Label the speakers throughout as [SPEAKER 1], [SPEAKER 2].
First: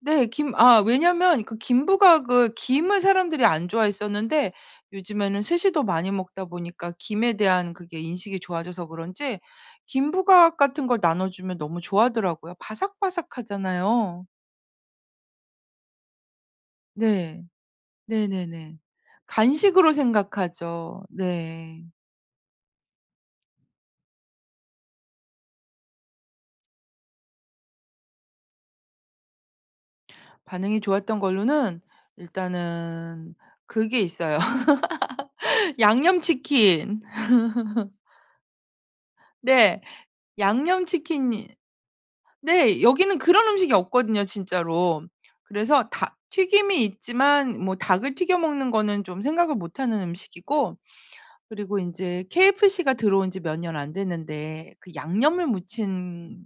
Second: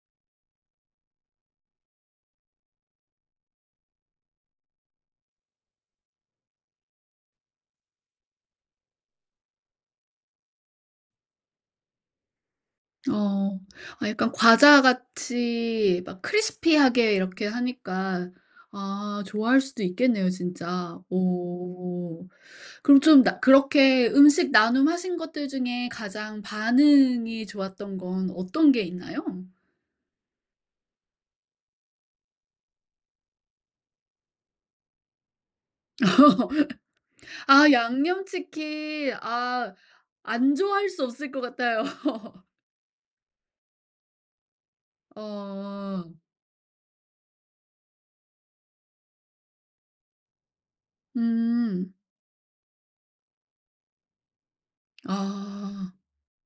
[SPEAKER 1] 네. 김 아 왜냐면 그 김부각을 김을 사람들이 안 좋아했었는데 요즘에는 스시도 많이 먹다 보니까 김에 대한 그게 인식이 좋아져서 그런지 김부각 같은 걸 나눠주면 너무 좋아하더라고요.
[SPEAKER 2] 어. 아
[SPEAKER 1] 바삭바삭하잖아요.
[SPEAKER 2] 약간 과자같이 막 crispy하게
[SPEAKER 1] 네.
[SPEAKER 2] 이렇게 하니까
[SPEAKER 1] 네네네.
[SPEAKER 2] 아 좋아할 수도
[SPEAKER 1] 간식으로
[SPEAKER 2] 있겠네요 진짜.
[SPEAKER 1] 생각하죠. 네.
[SPEAKER 2] 오. 그럼 좀 나 그렇게 음식 나눔 하신 것들 중에 가장 반응이 좋았던 건 어떤 게 있나요?
[SPEAKER 1] 반응이 좋았던 걸로는 일단은 그게 있어요. 양념치킨.
[SPEAKER 2] 아 양념치킨. 아
[SPEAKER 1] 네.
[SPEAKER 2] 안 좋아할 수 없을 것
[SPEAKER 1] 양념치킨이
[SPEAKER 2] 같아요.
[SPEAKER 1] 네 여기는 그런 음식이 없거든요 진짜로. 그래서
[SPEAKER 2] 어.
[SPEAKER 1] 닭튀김이 있지만 뭐 닭을 튀겨 먹는 거는 좀 생각을 못 하는 음식이고 그리고
[SPEAKER 2] 음.
[SPEAKER 1] 인제 KFC가 들어온 지 몇 년 안 됐는데 그 양념을
[SPEAKER 2] 아.
[SPEAKER 1] 묻힌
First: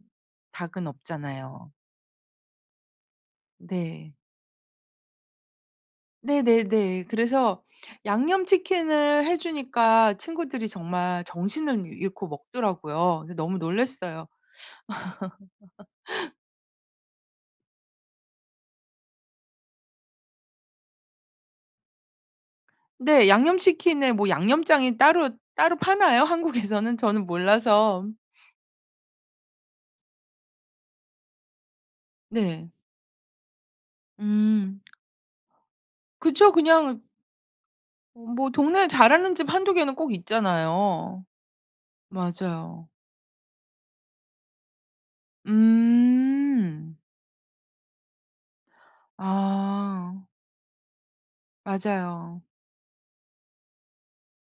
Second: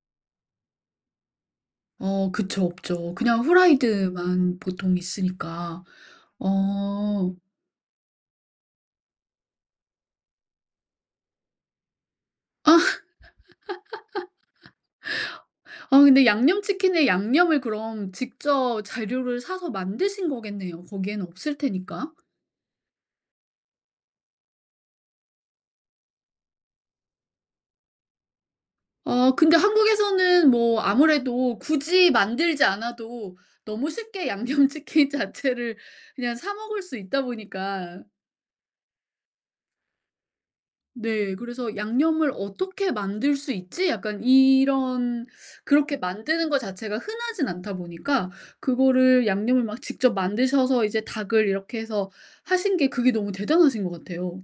[SPEAKER 1] 닭은 없잖아요.
[SPEAKER 2] 어 그쵸. 없죠. 그냥
[SPEAKER 1] 네.
[SPEAKER 2] 후라이드만 보통 있으니까.
[SPEAKER 1] 네네네.
[SPEAKER 2] 어.
[SPEAKER 1] 그래서 양념치킨을 해주니까 친구들이 정말 정신을 잃고
[SPEAKER 2] 아
[SPEAKER 1] 먹더라고요. 그래서 너무 놀랐어요.
[SPEAKER 2] 아 근데 양념치킨의 양념을 그럼 직접 재료를 사서 만드신 거겠네요. 거기에는 없을 테니까.
[SPEAKER 1] 네. 양념치킨에 뭐 양념장이 따로 따로 파나요? 한국에서는? 저는 몰라서.
[SPEAKER 2] 아 근데 한국에서는 뭐 아무래도 굳이 만들지
[SPEAKER 1] 네.
[SPEAKER 2] 않아도 너무 쉽게
[SPEAKER 1] 음.
[SPEAKER 2] 양념치킨 자체를 그냥
[SPEAKER 1] 그쵸.
[SPEAKER 2] 사 먹을 수
[SPEAKER 1] 그냥
[SPEAKER 2] 있다 보니까.
[SPEAKER 1] 어 뭐 동네에 잘하는 집 1-2 개는 꼭 있잖아요.
[SPEAKER 2] 네. 그래서 '양념을
[SPEAKER 1] 맞아요.
[SPEAKER 2] 어떻게 만들 수 있지?' 약간 이런 그렇게 만드는 것
[SPEAKER 1] 음.
[SPEAKER 2] 자체가 흔하지는 않다 보니까 그거를 양념을 막 직접
[SPEAKER 1] 아.
[SPEAKER 2] 만드셔서 이제 닭을 이렇게 해서
[SPEAKER 1] 맞아요.
[SPEAKER 2] 하신 게 그게 너무 대단하신 것 같아요.